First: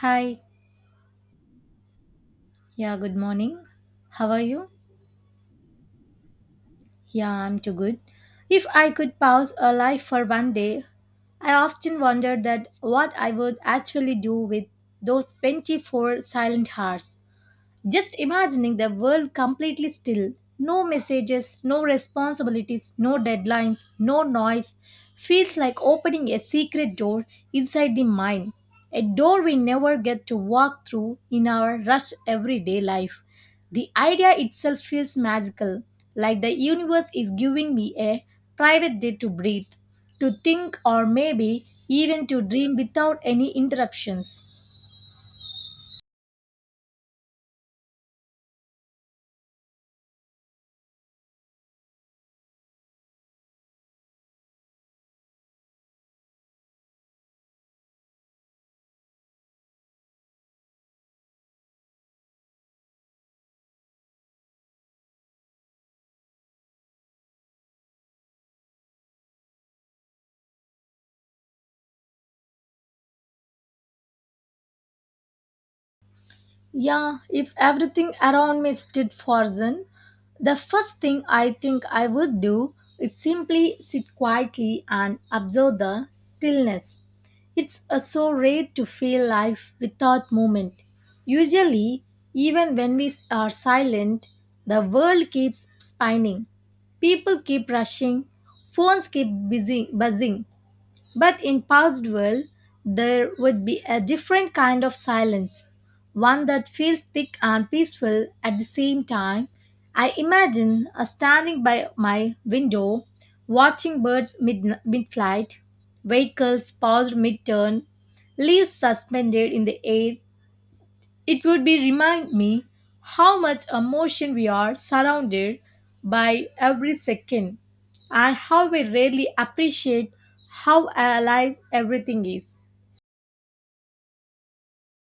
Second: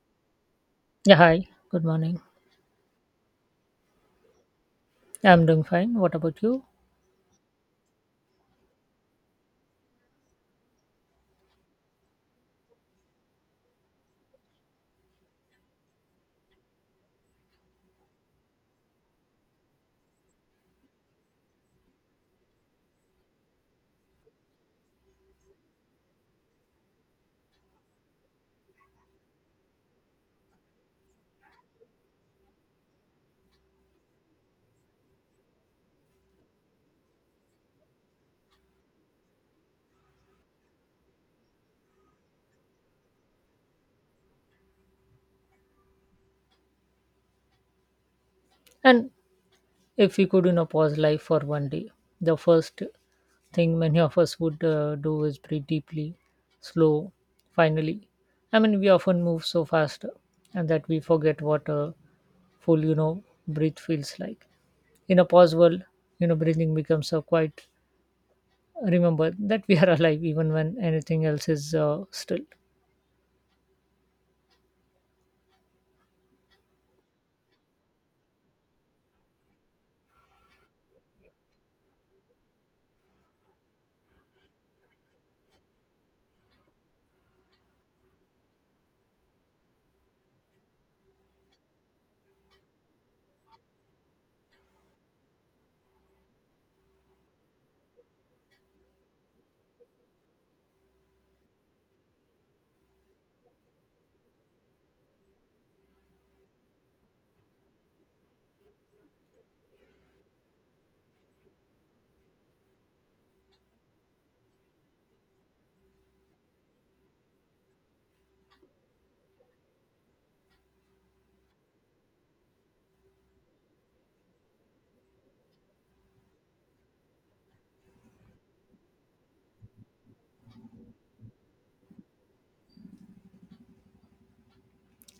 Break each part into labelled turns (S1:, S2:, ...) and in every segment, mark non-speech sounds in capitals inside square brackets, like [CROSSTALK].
S1: Hi.
S2: Yeah, hi. Good morning.
S1: Yeah, good morning. How are you?
S2: I'm doing fine. What about you?
S1: Yeah, I'm too good. If I could pause a life for one day, I often wonder that what I would actually do with those 24 silent hours. Just imagining the world completely still, no messages, no responsibilities, no deadlines, no noise, feels like opening a secret door inside the mind. A door we never get to walk through in our rush everyday life. The idea itself feels magical, like the universe is giving me a private day to breathe, to think, or maybe even to dream without any interruptions.
S2: And if we could, pause life for one day, the first thing many of us would do is breathe deeply, slow, finally. I mean, we often move so fast and that we forget what a full, breath feels like. In a pause world, breathing becomes a quite remember that we are [LAUGHS] alive even when anything else is still.
S1: Yeah, if everything around me stayed frozen, the first thing I think I would do is simply sit quietly and observe the stillness. It's so rare to feel life without movement. Usually, even when we are silent, the world keeps spinning. People keep rushing, phones keep busy buzzing, but in past world, there would be a different kind of silence, one that feels thick and peaceful at the same time. I imagine standing by my window, watching birds mid-flight, vehicles paused mid-turn, leaves suspended in the air, it would be remind me how much emotion we are surrounded by every second and how we rarely appreciate how alive everything is.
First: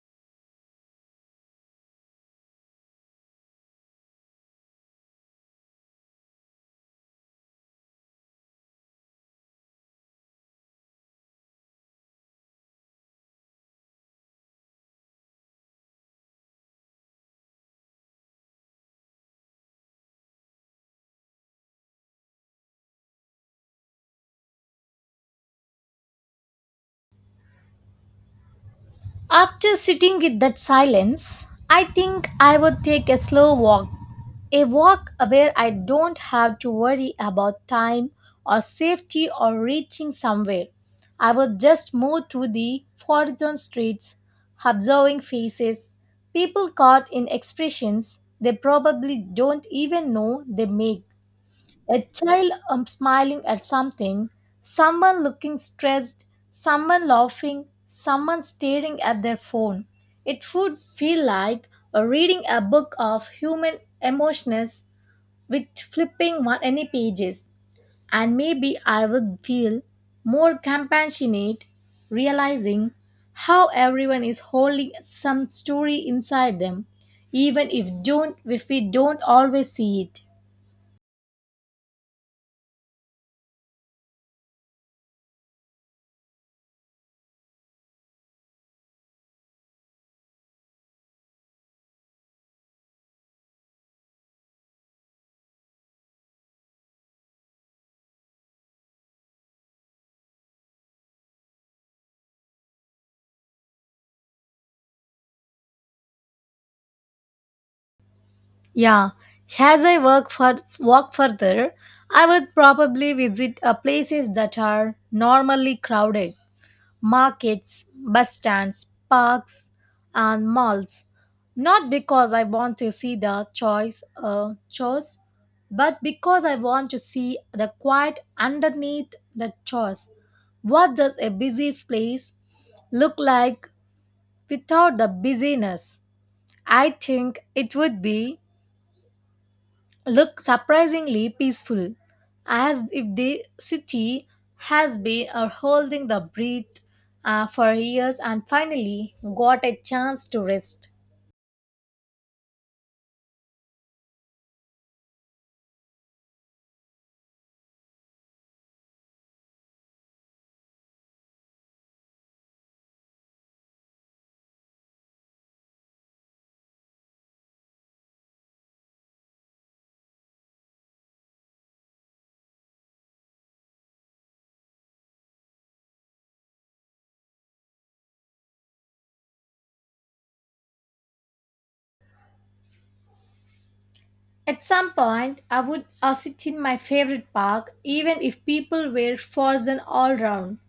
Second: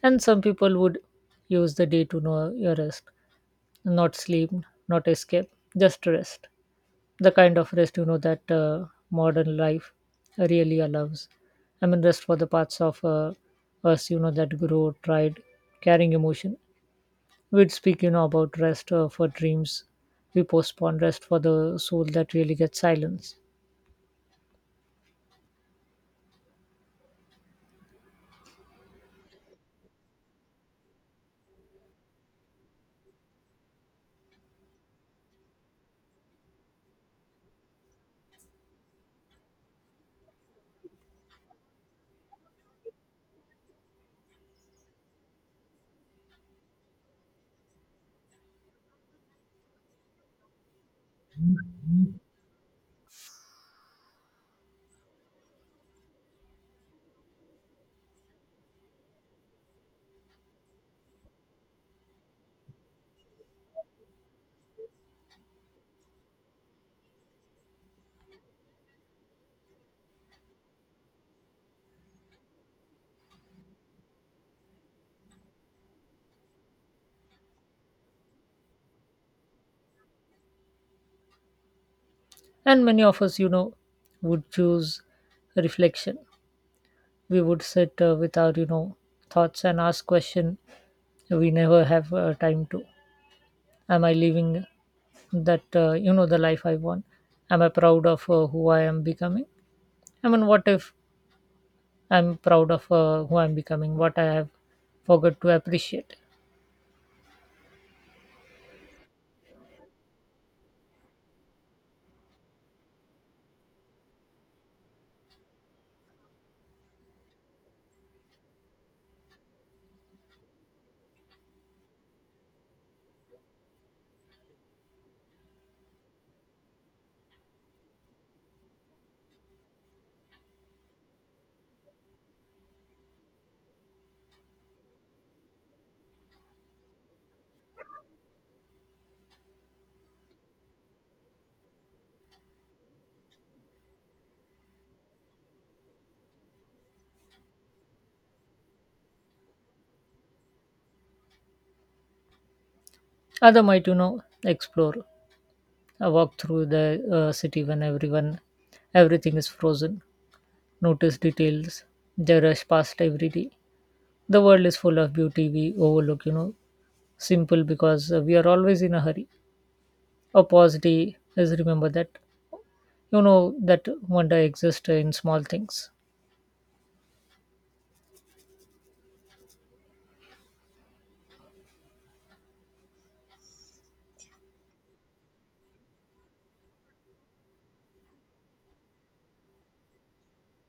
S2: And some people would use the day to know your rest, not sleep, not escape, just rest, the kind of rest that modern life really allows. I mean, rest for the parts of us that grow tried carrying emotion. We'd speak about rest for dreams we postpone, rest for the soul that really gets silence.
S1: After sitting with that silence, I think I would take a slow walk. A walk where I don't have to worry about time or safety or reaching somewhere. I would just move through the forgotten streets, observing faces, people caught in expressions they probably don't even know they make. A child smiling at something, someone looking stressed, someone laughing, someone staring at their phone. It would feel like reading a book of human emotions with flipping one any pages. And maybe I would feel more compassionate, realizing how everyone is holding some story inside them, even if we don't always see it.
S2: And many of us would choose reflection. We would sit with our thoughts and ask question we never have time to. Am I living that the life I want? Am I proud of who I am becoming? I mean, what if I'm proud of who I'm becoming, what I have forgot to appreciate?
S1: Yeah, as I work for walk further, I would probably visit places that are normally crowded, markets, bus stands, parks, and malls. Not because I want to see the choice chores, but because I want to see the quiet underneath the chores. What does a busy place look like without the busyness? I think it would be look surprisingly peaceful, as if the city has been holding the breath for years and finally got a chance to rest.
S2: Other might explore a walk through the city when everyone everything is frozen. Notice details they rush past every day. The world is full of beauty we overlook simple, because we are always in a hurry. A pause day is remember that that wonder exists in small things.
S1: At some point, I would sit in my favorite park, even if people were frozen all round.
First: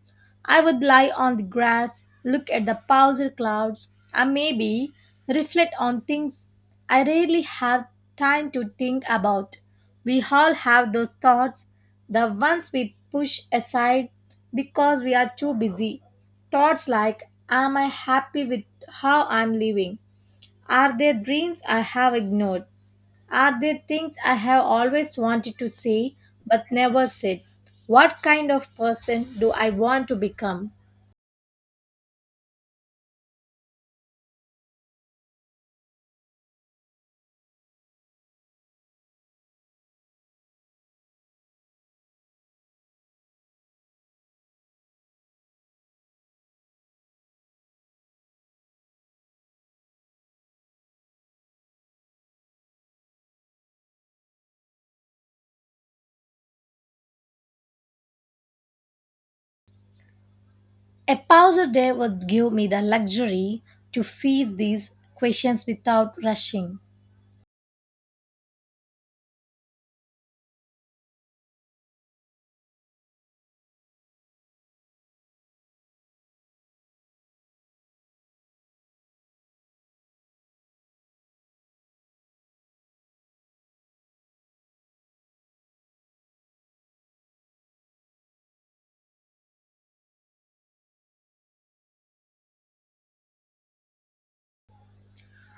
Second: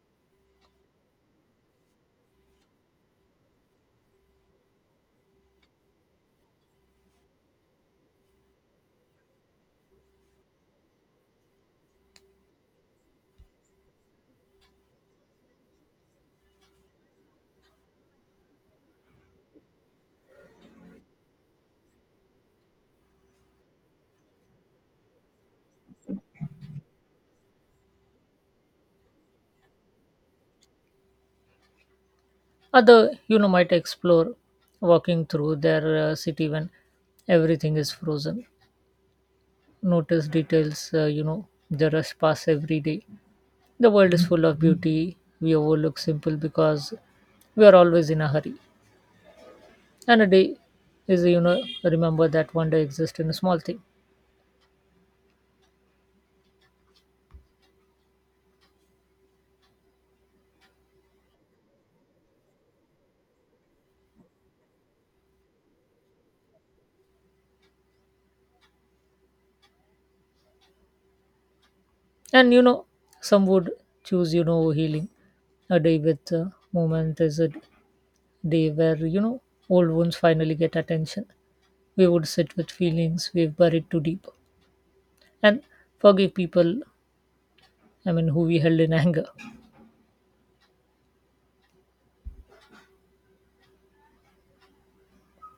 S1: I would lie on the grass, look at the powder clouds, and maybe reflect on things I rarely have time to think about. We all have those thoughts, the ones we push aside because we are too busy. Thoughts like, am I happy with how I'm living? Are there dreams I have ignored? Are there things I have always wanted to say but never said? What kind of person do I want to become?
S2: Other might explore walking through their city when everything is frozen. Notice details, the rush pass every day. The world is full of beauty. We overlook simple because we are always in a hurry. And a day is, remember that wonder exists in a small thing.
S1: A pause a day would give me the luxury to face these questions without rushing.
S2: And some would choose, healing. A day with movement is a day where, old wounds finally get attention. We would sit with feelings we've buried too deep, and forgive people, I mean, who we held in anger.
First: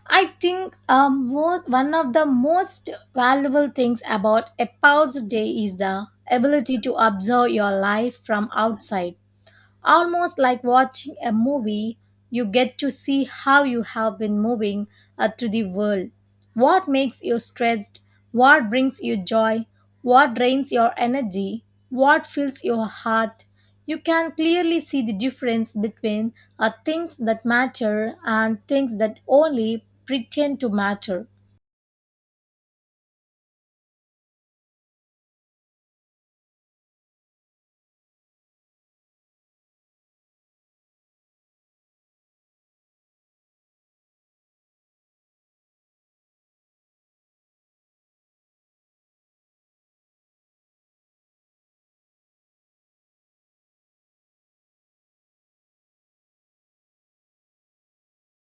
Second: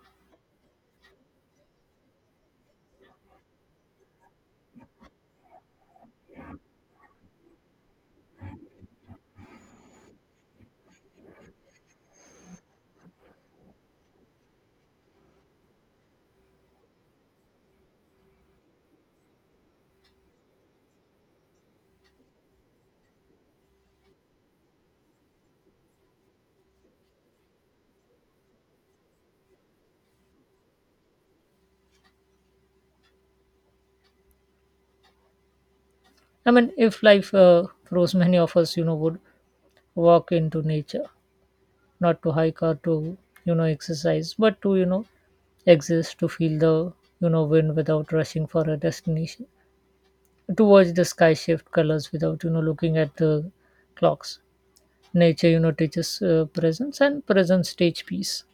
S1: I think one of the most valuable things about a pause day is the ability to observe your life from outside. Almost like watching a movie, you get to see how you have been moving through the world. What makes you stressed? What brings you joy? What drains your energy? What fills your heart? You can clearly see the difference between things that matter and things that only pretend to matter.
S2: I mean, if life froze, many of us, would walk into nature, not to hike or to, exercise, but to, exist, to feel the, wind without rushing for a destination, to watch the sky shift colors without looking at the clocks. Nature teaches presence, and presence teach peace.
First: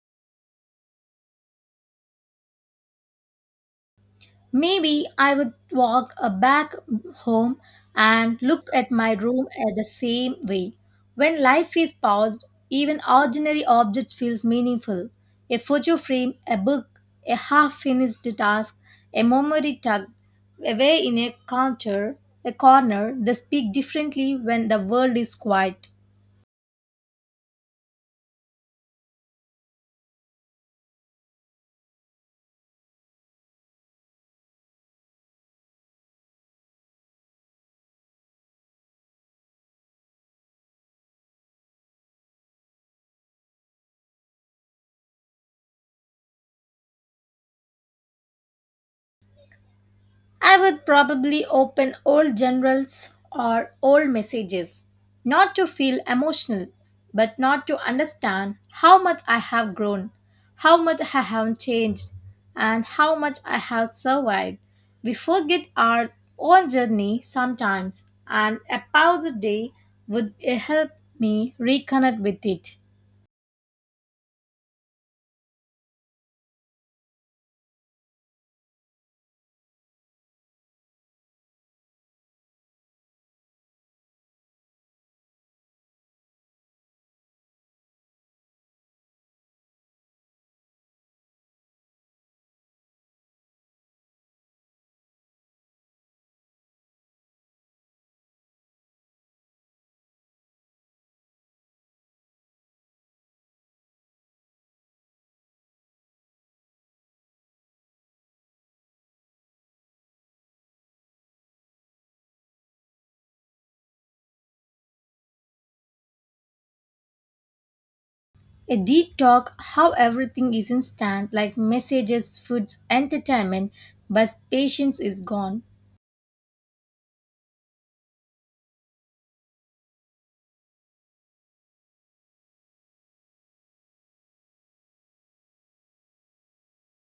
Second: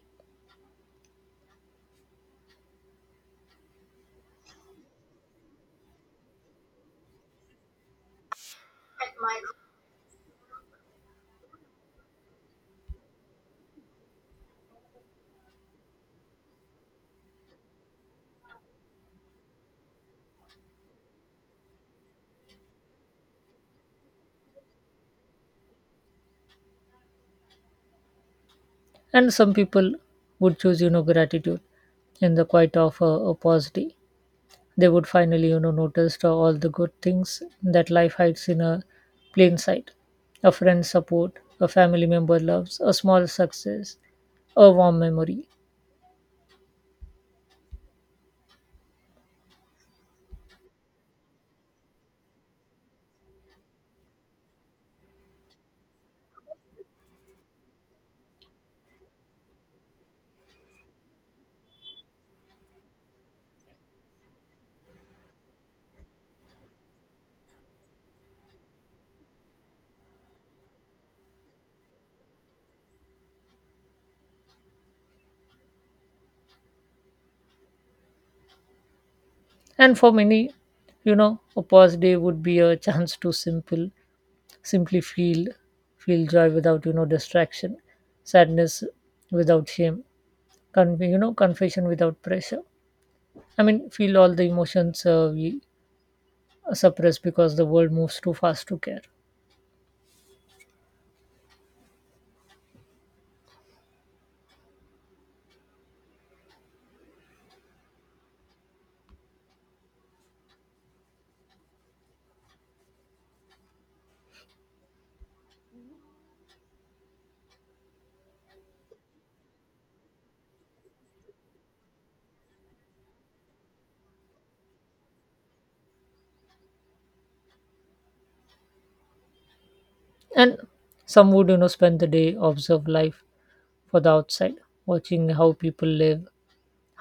S1: Maybe I would walk back home and look at my room at the same way. When life is paused, even ordinary objects feels meaningful. A photo frame, a book, a half-finished task, a memory tucked away in a counter, a corner, they speak differently when the world is quiet.
S2: And some people would choose gratitude in the quiet of a pause day. They would finally notice all the good things that life hides in a plain sight: a friend's support, a family member loves, a small success, a warm memory.
S1: I would probably open old generals or old messages, not to feel emotional, but not to understand how much I have grown, how much I have changed, and how much I have survived. We forget our own journey sometimes, and a pause a day would help me reconnect with it.
S2: And for many you know a pause day would be a [LAUGHS] chance to simple simply feel joy without distraction, sadness without shame, confession without pressure. I mean, feel all the emotions we suppress because the world moves too fast to care.
S1: A deep talk how everything is instant, like messages, foods, entertainment, but patience is gone.
S2: And some would spend the day observe life for the outside, watching how people live,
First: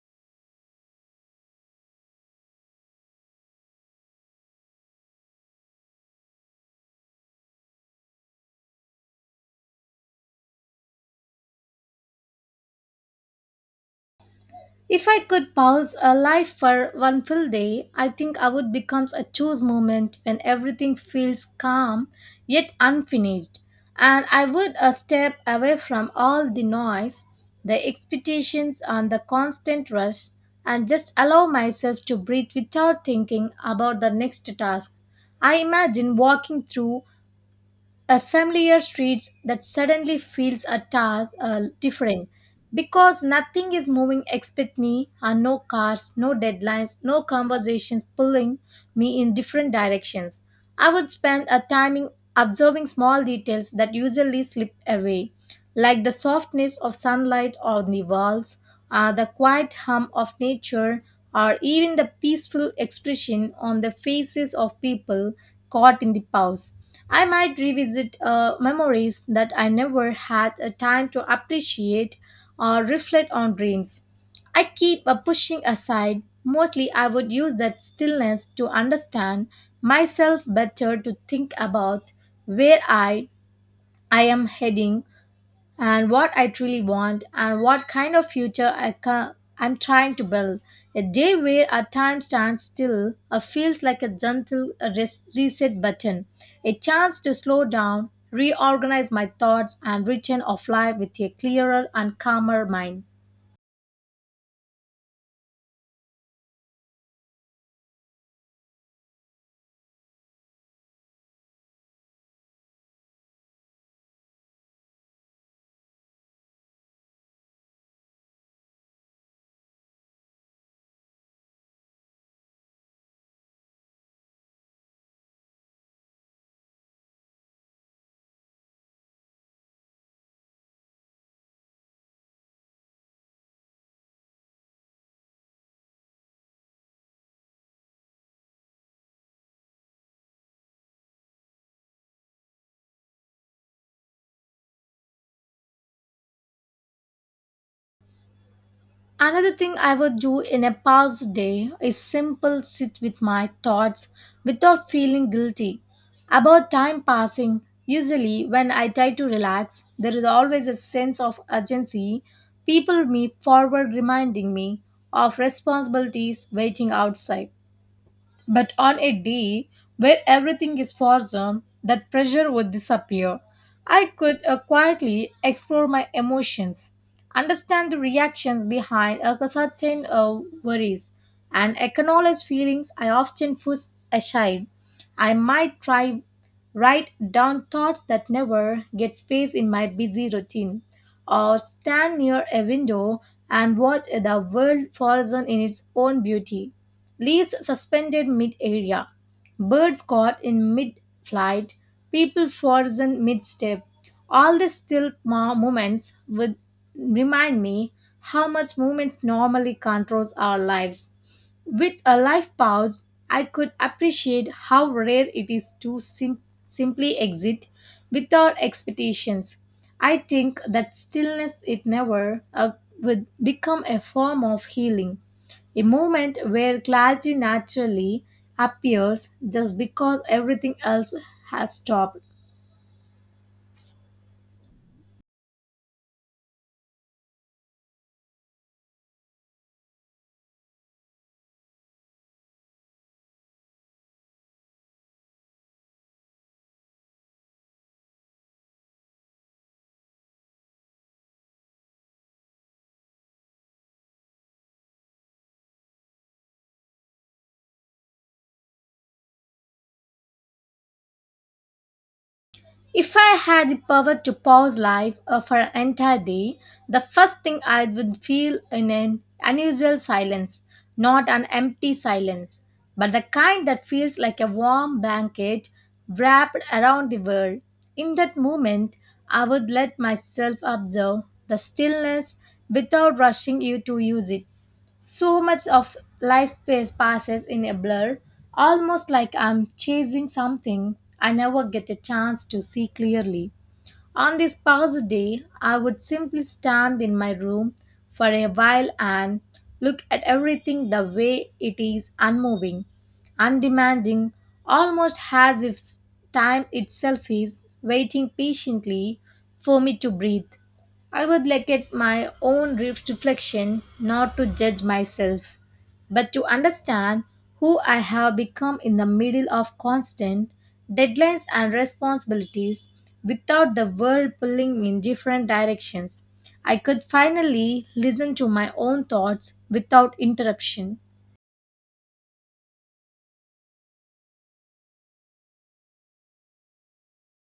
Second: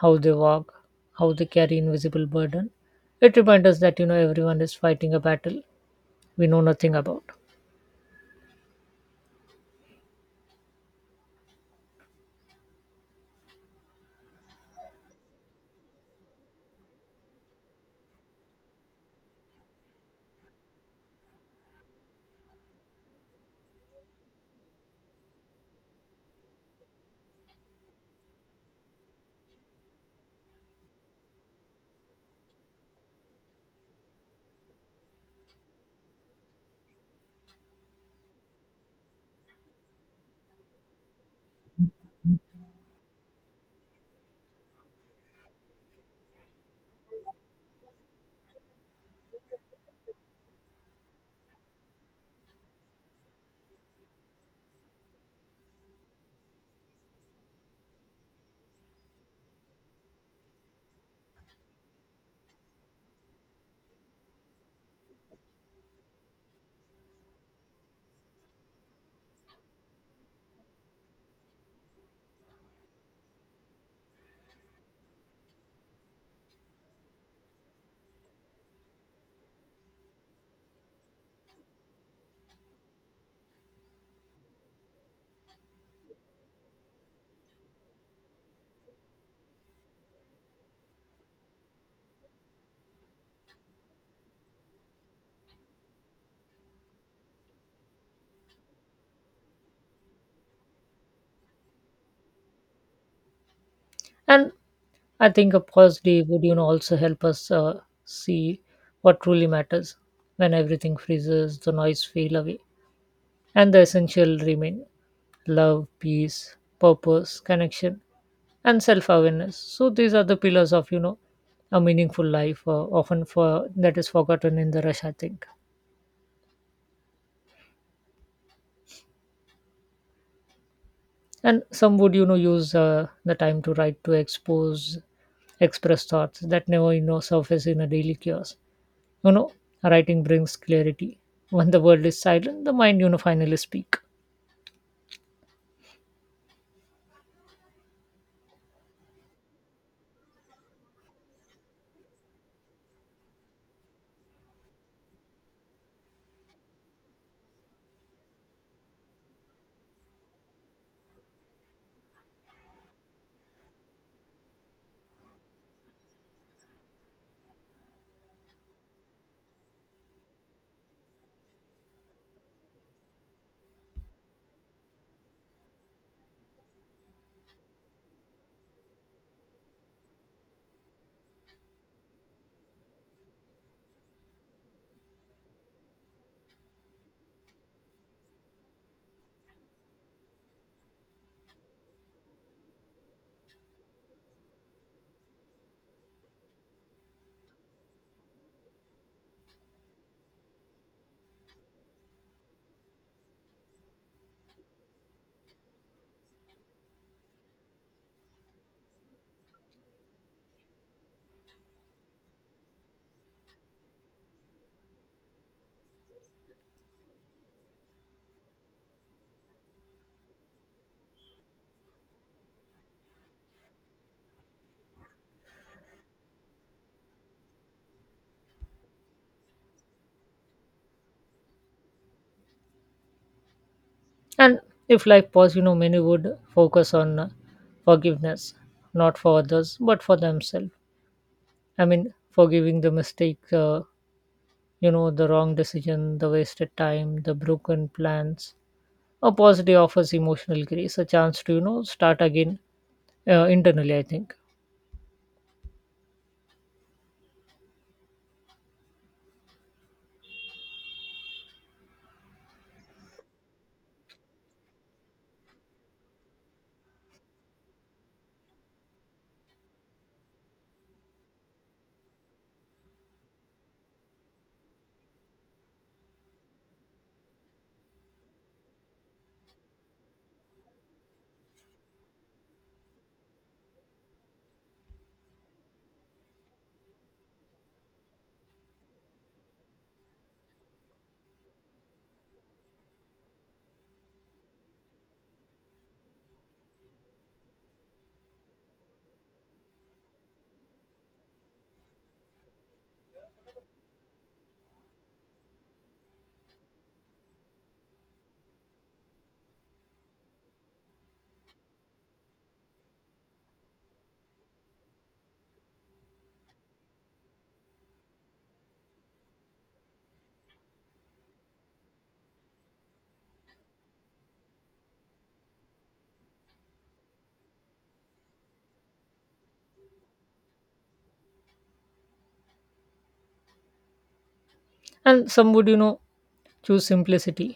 S2: how they walk, how they carry invisible burden. It reminds us that everyone is fighting a battle we know nothing about.
S1: If I could pause a life for one full day, I think I would become a choose moment when everything feels calm yet unfinished, and I would a step away from all the noise, the expectations, and the constant rush, and just allow myself to breathe without thinking about the next task. I imagine walking through a familiar street that suddenly feels a task different because nothing is moving except me and no cars no deadlines no conversations pulling me in different directions. I would spend a time in observing small details that usually slip away, like the softness of sunlight on the walls, the quiet hum of nature, or even the peaceful expression on the faces of people caught in the pause. I might revisit memories that I never had a time to appreciate or reflect on dreams. I keep a pushing aside. Mostly, I would use that stillness to understand myself better, to think about where I am heading and what I truly want and what kind of future I'm trying to build. A day where our time stands still feels like a gentle reset button, a chance to slow down, reorganize my thoughts, and return of life with a clearer and calmer mind.
S2: And I think a pause day would, also help us see what truly matters. When everything freezes, the noise fade away, and the essential remain: love, peace, purpose, connection, and self awareness. So, these are the pillars of, a meaningful life, often for that is forgotten in the rush, I think. And some would, use the time to write, to express thoughts that never, surface in a daily chaos. You know, Writing brings clarity. When the world is silent, the mind, finally speak.
S1: Another thing I would do in a past day is simple sit with my thoughts without feeling guilty about time passing. Usually, when I try to relax, there is always a sense of urgency. People me forward reminding me of responsibilities waiting outside. But on a day where everything is frozen, that pressure would disappear. I could quietly explore my emotions, understand the reactions behind a certain worries, and acknowledge feelings I often push aside. I might try write down thoughts that never get space in my busy routine, or stand near a window and watch the world frozen in its own beauty leaves suspended mid area, birds caught in mid flight, people frozen mid step. All these still moments would remind me how much movement normally controls our lives. With a life pause, I could appreciate how rare it is to simply exit without expectations. I think that stillness, it never would become a form of healing. A moment where clarity naturally appears just because everything else has stopped.
S2: And if life paused, many would focus on forgiveness, not for others, but for themselves. I mean, forgiving the mistake, the wrong decision, the wasted time, the broken plans. A pause day offers emotional grace, a chance to, start again internally, I think.
S1: If I had the power to pause life for an entire day, the first thing I would feel in an unusual silence, not an empty silence, but the kind that feels like a warm blanket wrapped around the world. In that moment, I would let myself observe the stillness without rushing you to use it. So much of life space passes in a blur, almost like I'm chasing something I never get a chance to see clearly. On this pause day, I would simply stand in my room for a while and look at everything the way it is unmoving, undemanding, almost as if time itself is waiting patiently for me to breathe. I would look at my own reflection, not to judge myself but to understand who I have become in the middle of constant deadlines and responsibilities without the world pulling me in different directions. I could finally listen to my own thoughts without interruption.
S2: And some would choose simplicity,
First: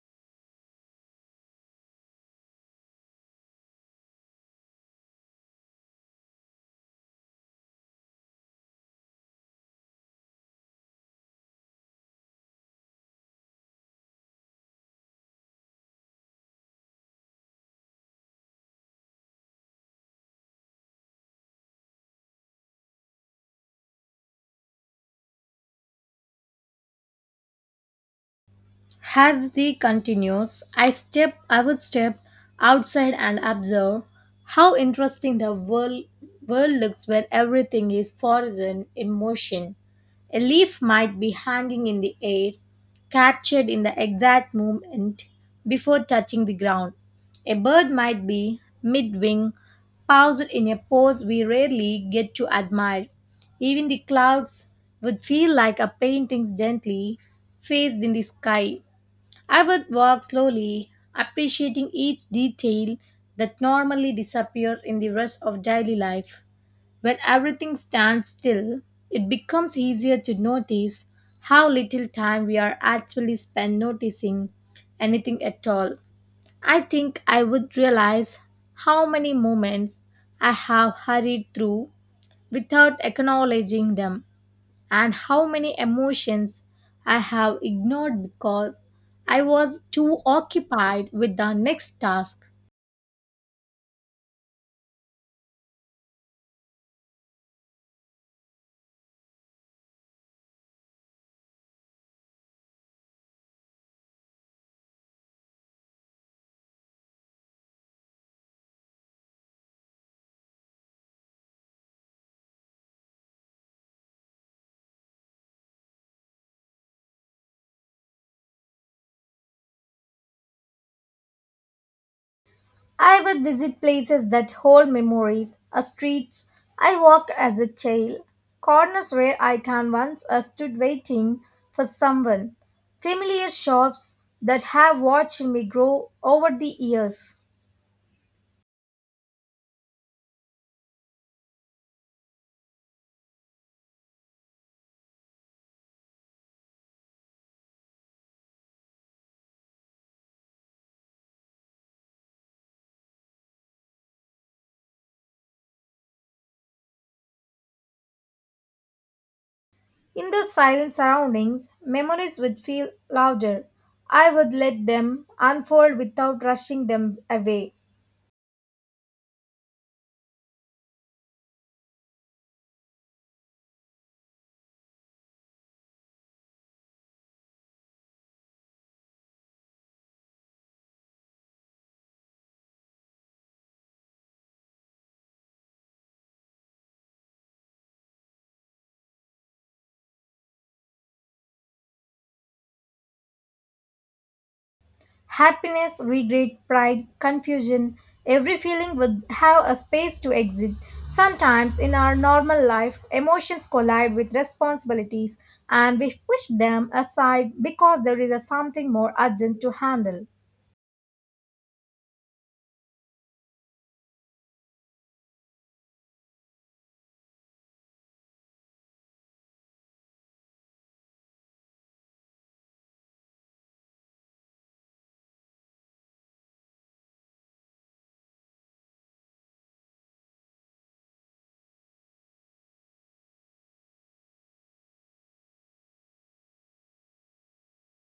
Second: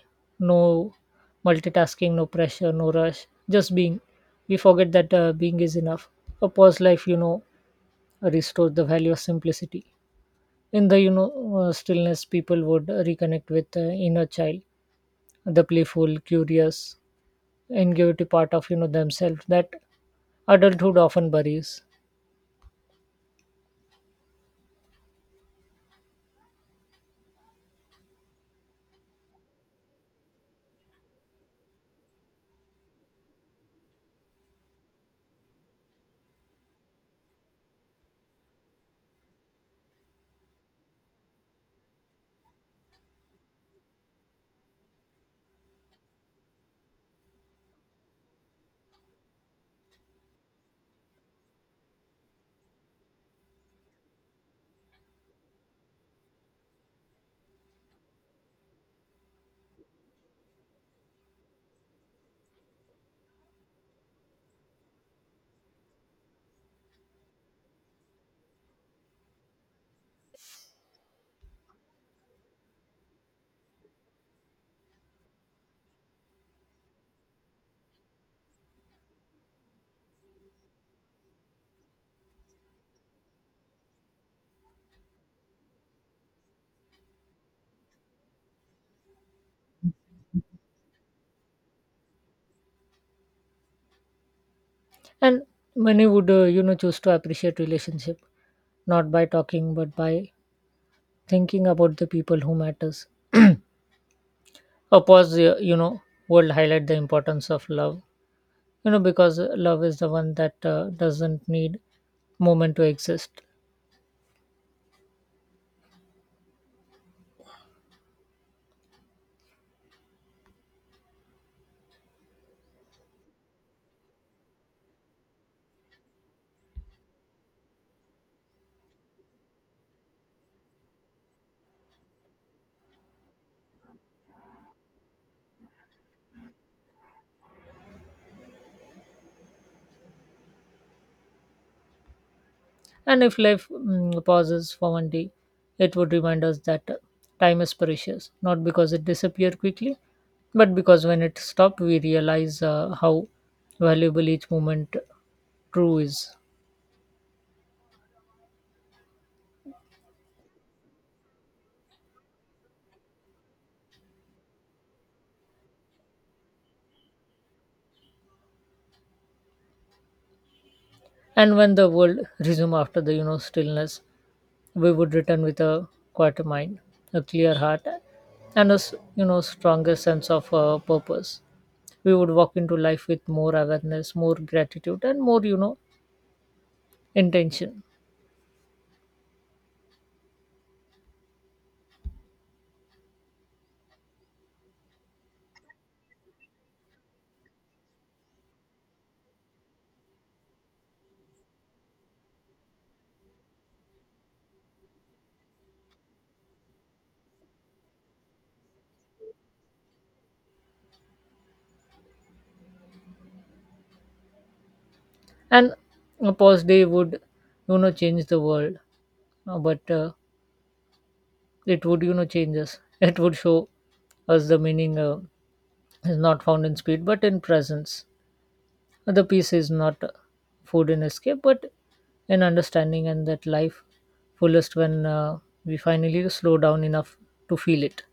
S2: no multitasking, no pressure, no rush, just being. We forget that being is enough. A pause life restores the value of simplicity. In the stillness, people would reconnect with inner child, the playful, curious, ingenuity part of themselves that adulthood often buries.
S1: As the continues, I would step outside and observe how interesting the world looks when everything is frozen in motion. A leaf might be hanging in the air, captured in the exact moment before touching the ground. A bird might be mid wing, paused in a pose we rarely get to admire. Even the clouds would feel like a painting gently phased in the sky. I would walk slowly, appreciating each detail that normally disappears in the rush of daily life. When everything stands still, it becomes easier to notice how little time we are actually spend noticing anything at all. I think I would realize how many moments I have hurried through without acknowledging them and how many emotions I have ignored because I was too occupied with the next task.
S2: And many would choose to appreciate relationship, not by talking but by thinking about the people who matters. [CLEARS THROAT] A pause will highlight the importance of love, because love is the one that doesn't need moment to exist.
S1: I would visit places that hold memories, streets I walked as a child, corners where I can once stood waiting for someone, familiar shops that have watched me grow over the years.
S2: And if life pauses for one day, it would remind us that time is precious, not because it disappears quickly, but because when it stops we realize how valuable each moment true is.
S1: In those silent surroundings, memories would feel louder. I would let them unfold without rushing them away.
S2: And when the world resumed after the stillness, we would return with a quiet mind, a clear heart, and a stronger sense of purpose. We would walk into life with more awareness, more gratitude, and more intention.
S1: Happiness, regret, pride, confusion, every feeling would have a space to exit. Sometimes in our normal life, emotions collide with responsibilities and we push them aside because there is a something more urgent to handle.
S2: And a pause day would change the world, but it would change us. It would show us the meaning is not found in speed but in presence. The peace is not food in escape but in understanding, and that life fullest when we finally slow down enough to feel it.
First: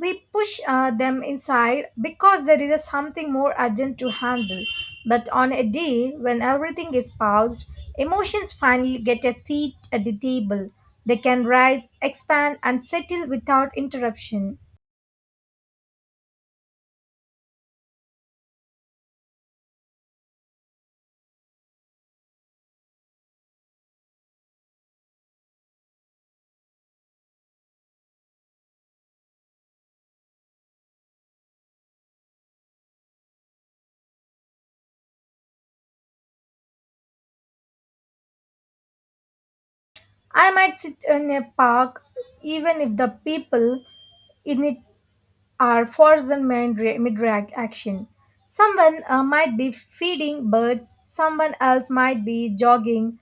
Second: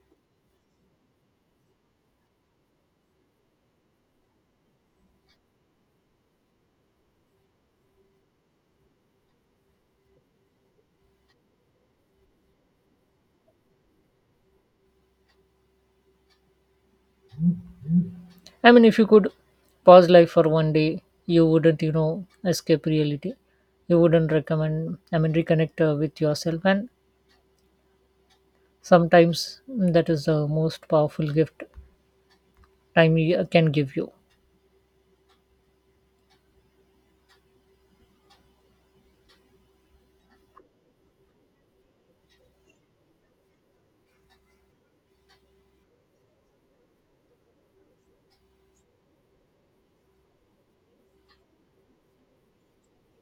S1: We push them inside because there is something more urgent to handle. But on a day when everything is paused, emotions finally get a seat at the table. They can rise, expand, and settle without interruption.
S2: I mean, if you could pause life for one day, you wouldn't escape reality. You wouldn't recommend I mean reconnect with yourself, and sometimes that is the most powerful gift time can give you.
S1: I might sit in a park even if the people in it are frozen mid action. Someone might be feeding birds, someone else might be jogging.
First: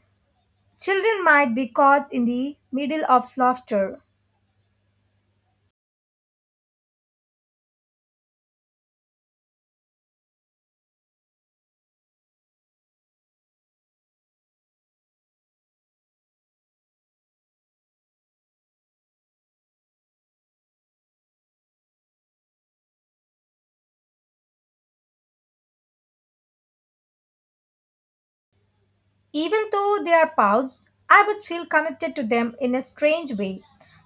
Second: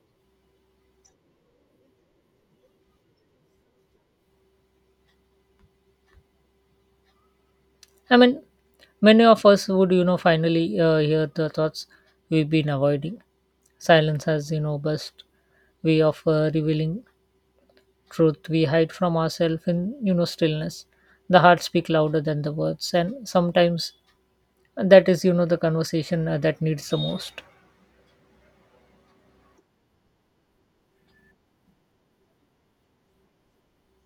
S1: Children might be caught in the middle of laughter.
S2: I mean, many of us would, finally hear the thoughts we've been avoiding. Silence has, best way of revealing truth we hide from ourselves in, stillness. The heart speak louder than the words, and sometimes that is, the conversation that needs the most.
S1: Even though they are paused, I would feel connected to them in a strange way,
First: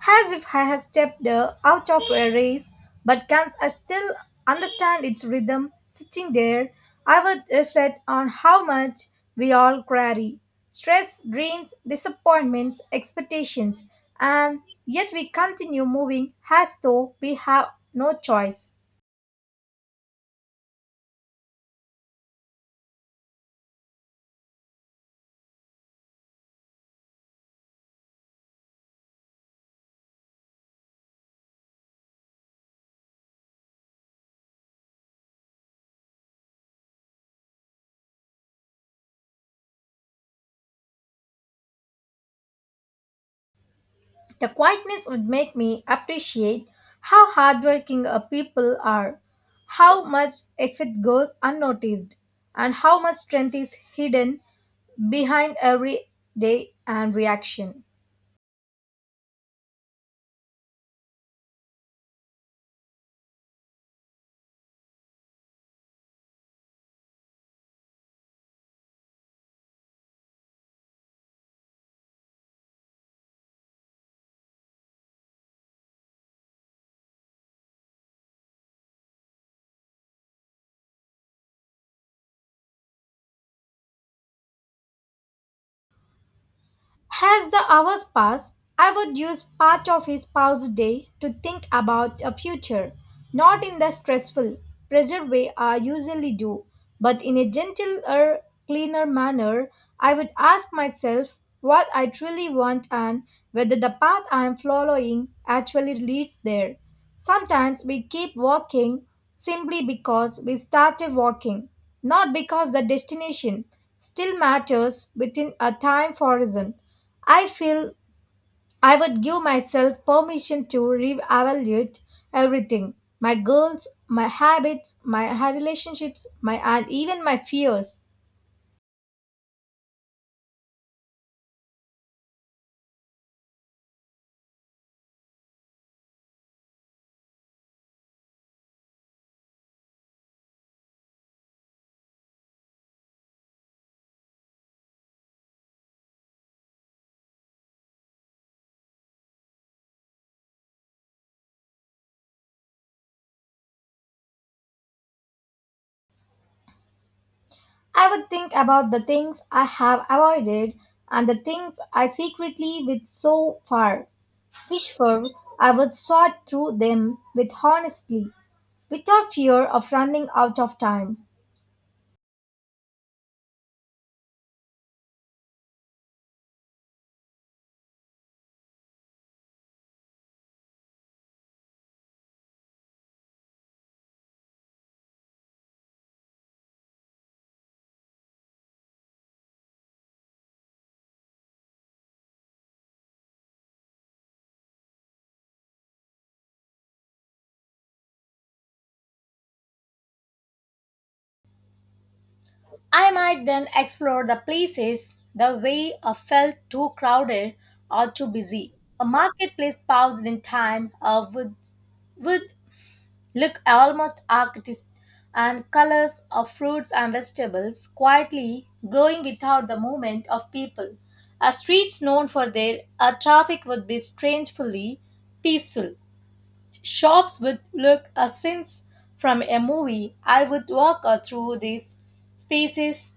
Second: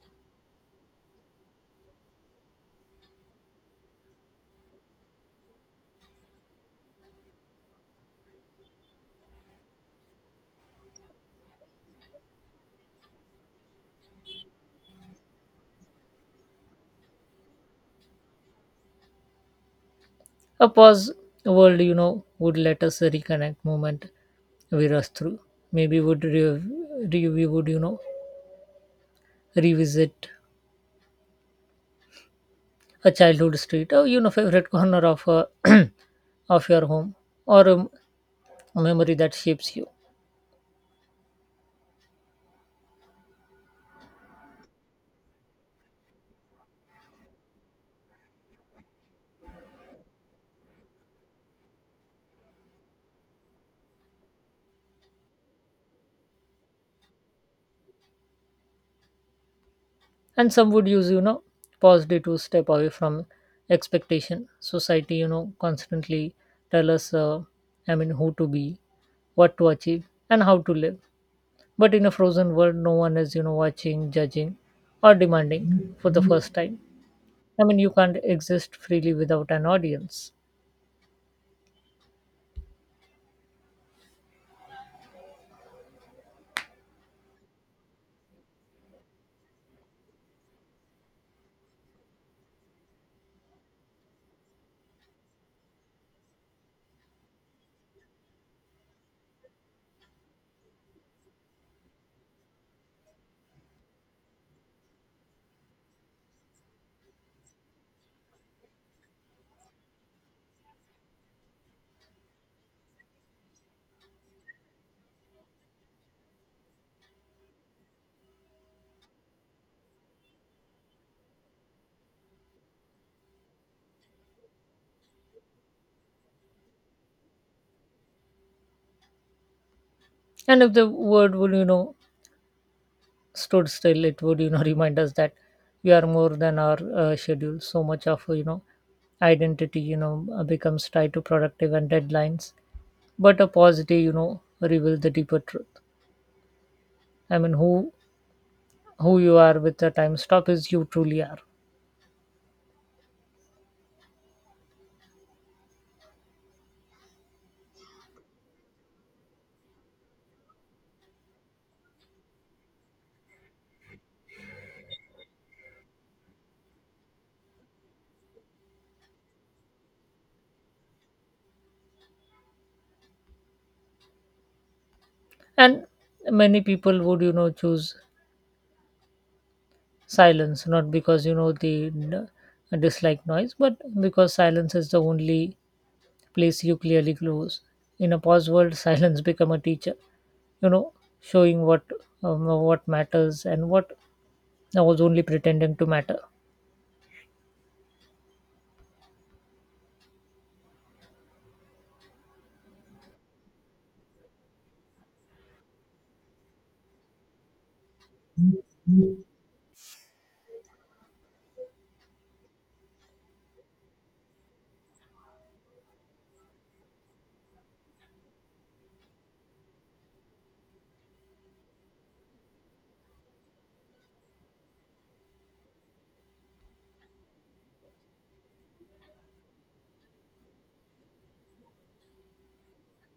S1: as if I had stepped out of a race, but can I still understand its rhythm. Sitting there, I would reflect on how much we all carry stress, dreams, disappointments, expectations, and yet we continue moving as though we have no choice.
S2: A pause world, would let us reconnect moment we rush through. Maybe would we would, revisit a childhood street or favorite [LAUGHS] corner of [CLEARS THROAT] of your home, or a memory that shapes you.
S1: The quietness would make me appreciate how hardworking people are, how much effort goes unnoticed, and how much strength is hidden behind every day and reaction.
S2: And some would use positive to step away from expectation. Society constantly tell us, I mean, who to be, what to achieve, and how to live. But in a frozen world no one is watching, judging, or demanding. For the first time, I mean, you can't exist freely without an audience.
S1: As the hours pass, I would use part of his pause day to think about a future, not in the stressful, pressured way I usually do, but in a gentler, cleaner manner. I would ask myself what I truly want and whether the path I am following actually leads there. Sometimes we keep walking simply because we started walking, not because the destination still matters within a time horizon. I feel I would give myself permission to reevaluate everything, my goals, my habits, my relationships, my and even my fears.
S2: And if the world will stood still, it would [LAUGHS] remind us that we are more than our schedule. So much of identity becomes tied to productive and deadlines, but a pause day reveal the deeper truth. I mean, who you are with the time stop is you truly are.
S1: I would think about the things I have avoided and the things I secretly with so far. Wish for I would sort through them with honesty, without fear of running out of time.
S2: And many people would choose silence, not because they dislike noise, but because silence is the only place you clearly close. In a pause world [LAUGHS] silence become a teacher, you know showing what matters and what I was only pretending to matter.
S1: I might then explore the places the way I felt too crowded or too busy. A marketplace paused in time would look almost artistic, and colors of fruits and vegetables quietly growing without the movement of people. A streets known for their traffic would be strangely peaceful. Shops would look a scenes from a movie. I would walk through these spaces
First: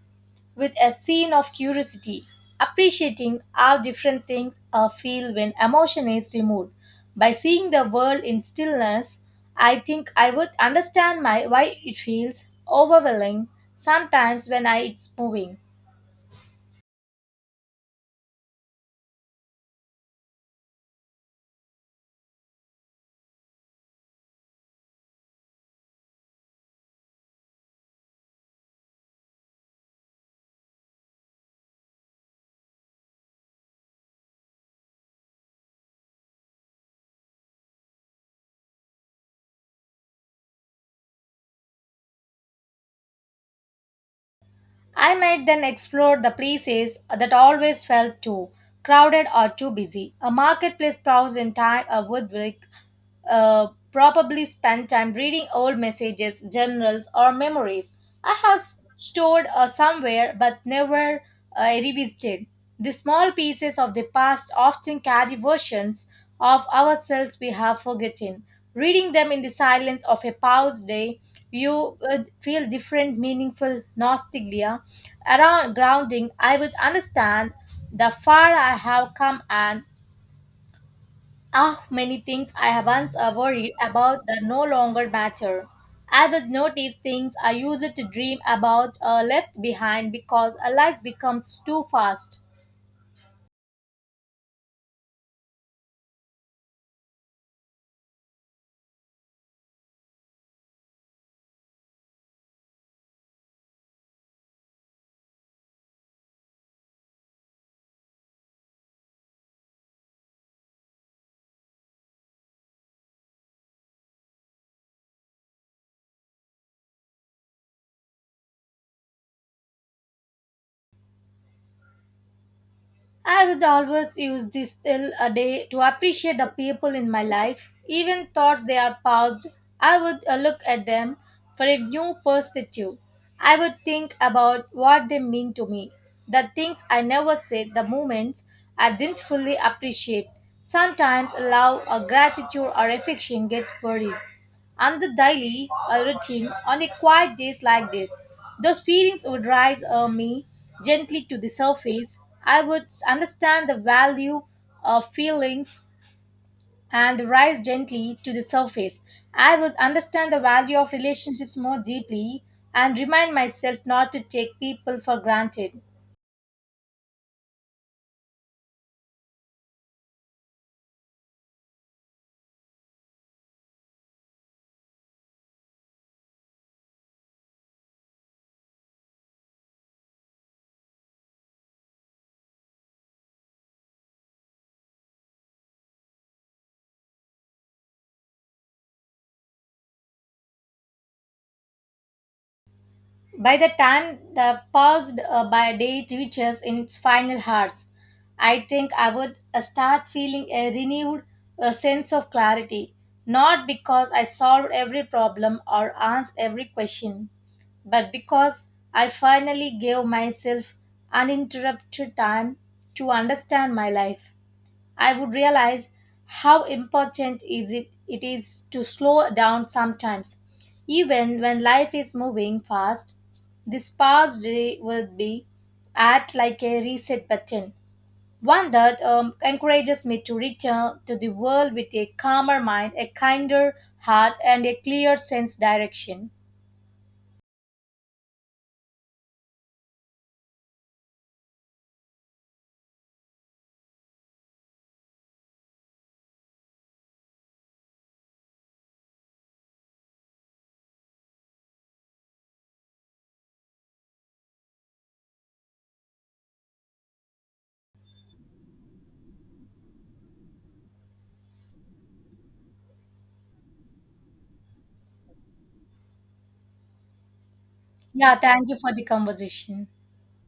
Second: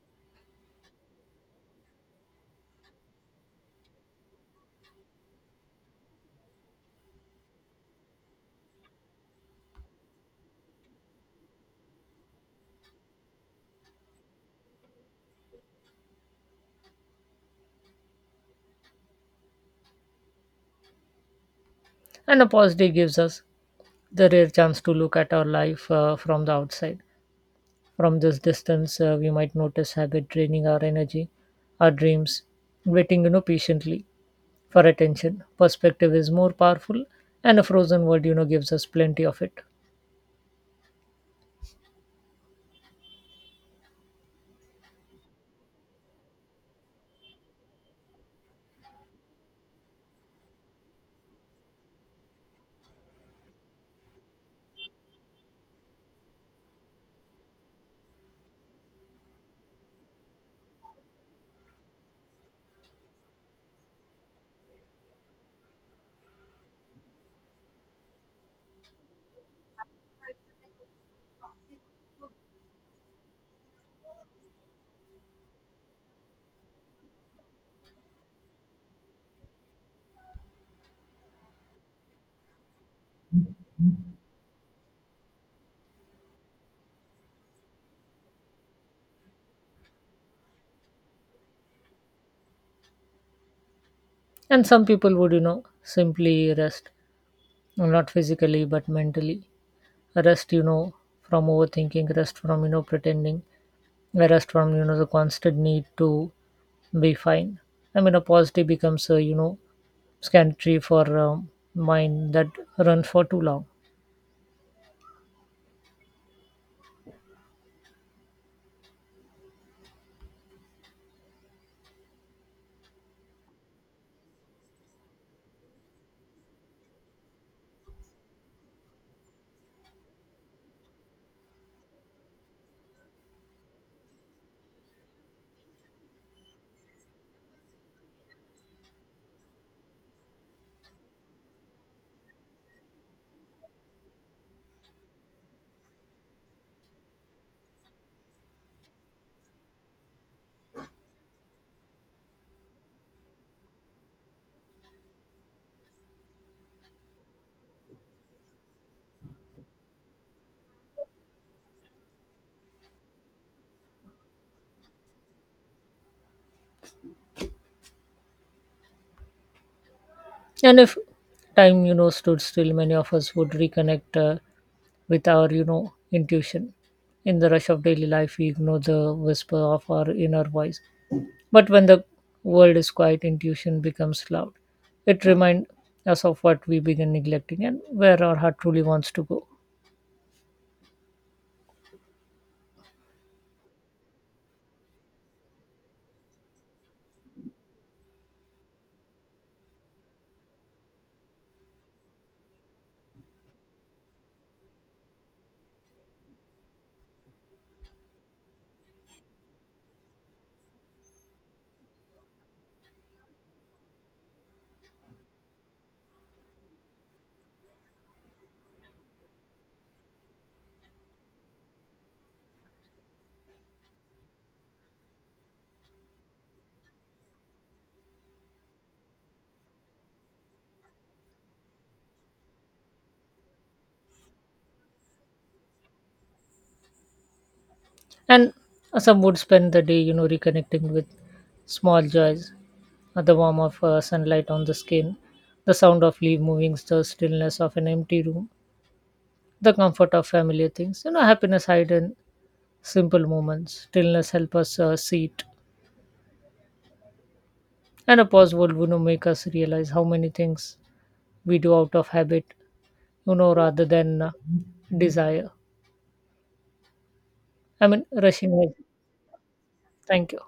S1: with a scene of curiosity, appreciating how different things are feel when emotion is removed. By seeing the world in stillness, I think I would understand my why it feels overwhelming sometimes when I, it's moving.
S2: And a pause day gives us the rare chance to look at our life from the outside. From this distance we might notice habit draining our energy, our dreams waiting patiently for attention. Perspective is more powerful, and a frozen world, gives us plenty of it.
S1: I might then explore the places that always felt too crowded or too busy. A marketplace browse in time a woodwork probably spend time reading old messages, journals, or memories I have stored somewhere but never revisited. The small pieces of the past often carry versions of ourselves we have forgotten. Reading them in the silence of a paused day, you would feel different, meaningful nostalgia around grounding. I would understand the far I have come and Ah, many things I have once worried about that no longer matter. I have noticed things I used to dream about are left behind because a life becomes too fast.
S2: And some people would, simply rest, not physically but mentally. Rest, from overthinking, rest from, pretending, rest from, the constant need to be fine. I mean, a positive becomes a, scantry for mind that runs for too long.
S1: I would always use this till a day to appreciate the people in my life, even thoughts they are past. I would look at them for a new perspective. I would think about what they mean to me, the things I never said, the moments I didn't fully appreciate. Sometimes love or gratitude or affection gets buried and the daily routine on a quiet days like this. Those feelings would rise me gently to the surface. I would understand the value of feelings and rise gently to the surface. I would understand the value of relationships more deeply and remind myself not to take people for granted.
S2: And if time, stood still, many of us would reconnect with our intuition. In the rush of daily life we ignore the whisper of our inner voice, but when the world is quiet, intuition becomes loud. It reminds us of what we begin neglecting and where our heart truly wants to go.
S1: By the time the paused by date reaches in its final hours, I think I would start feeling a renewed sense of clarity, not because I solved every problem or answered every question, but because I finally gave myself uninterrupted time to understand my life. I would realize how important it is to slow down sometimes. Even when life is moving fast, this past day would be act like a reset button, one that encourages me to return to the world with a calmer mind, a kinder heart, and a clear sense direction.
S2: And some would spend the day reconnecting with small joys, the warmth of sunlight on the skin, the sound of leaf moving, the stillness of an empty room, the comfort of familiar things, happiness hidden. Simple moments, stillness help us see it, and a pause will make us realize how many things we do out of habit, rather than desire. I mean,
S1: Yeah,
S2: rushing
S1: thank
S2: ahead.
S1: you for the conversation.
S2: Thank you.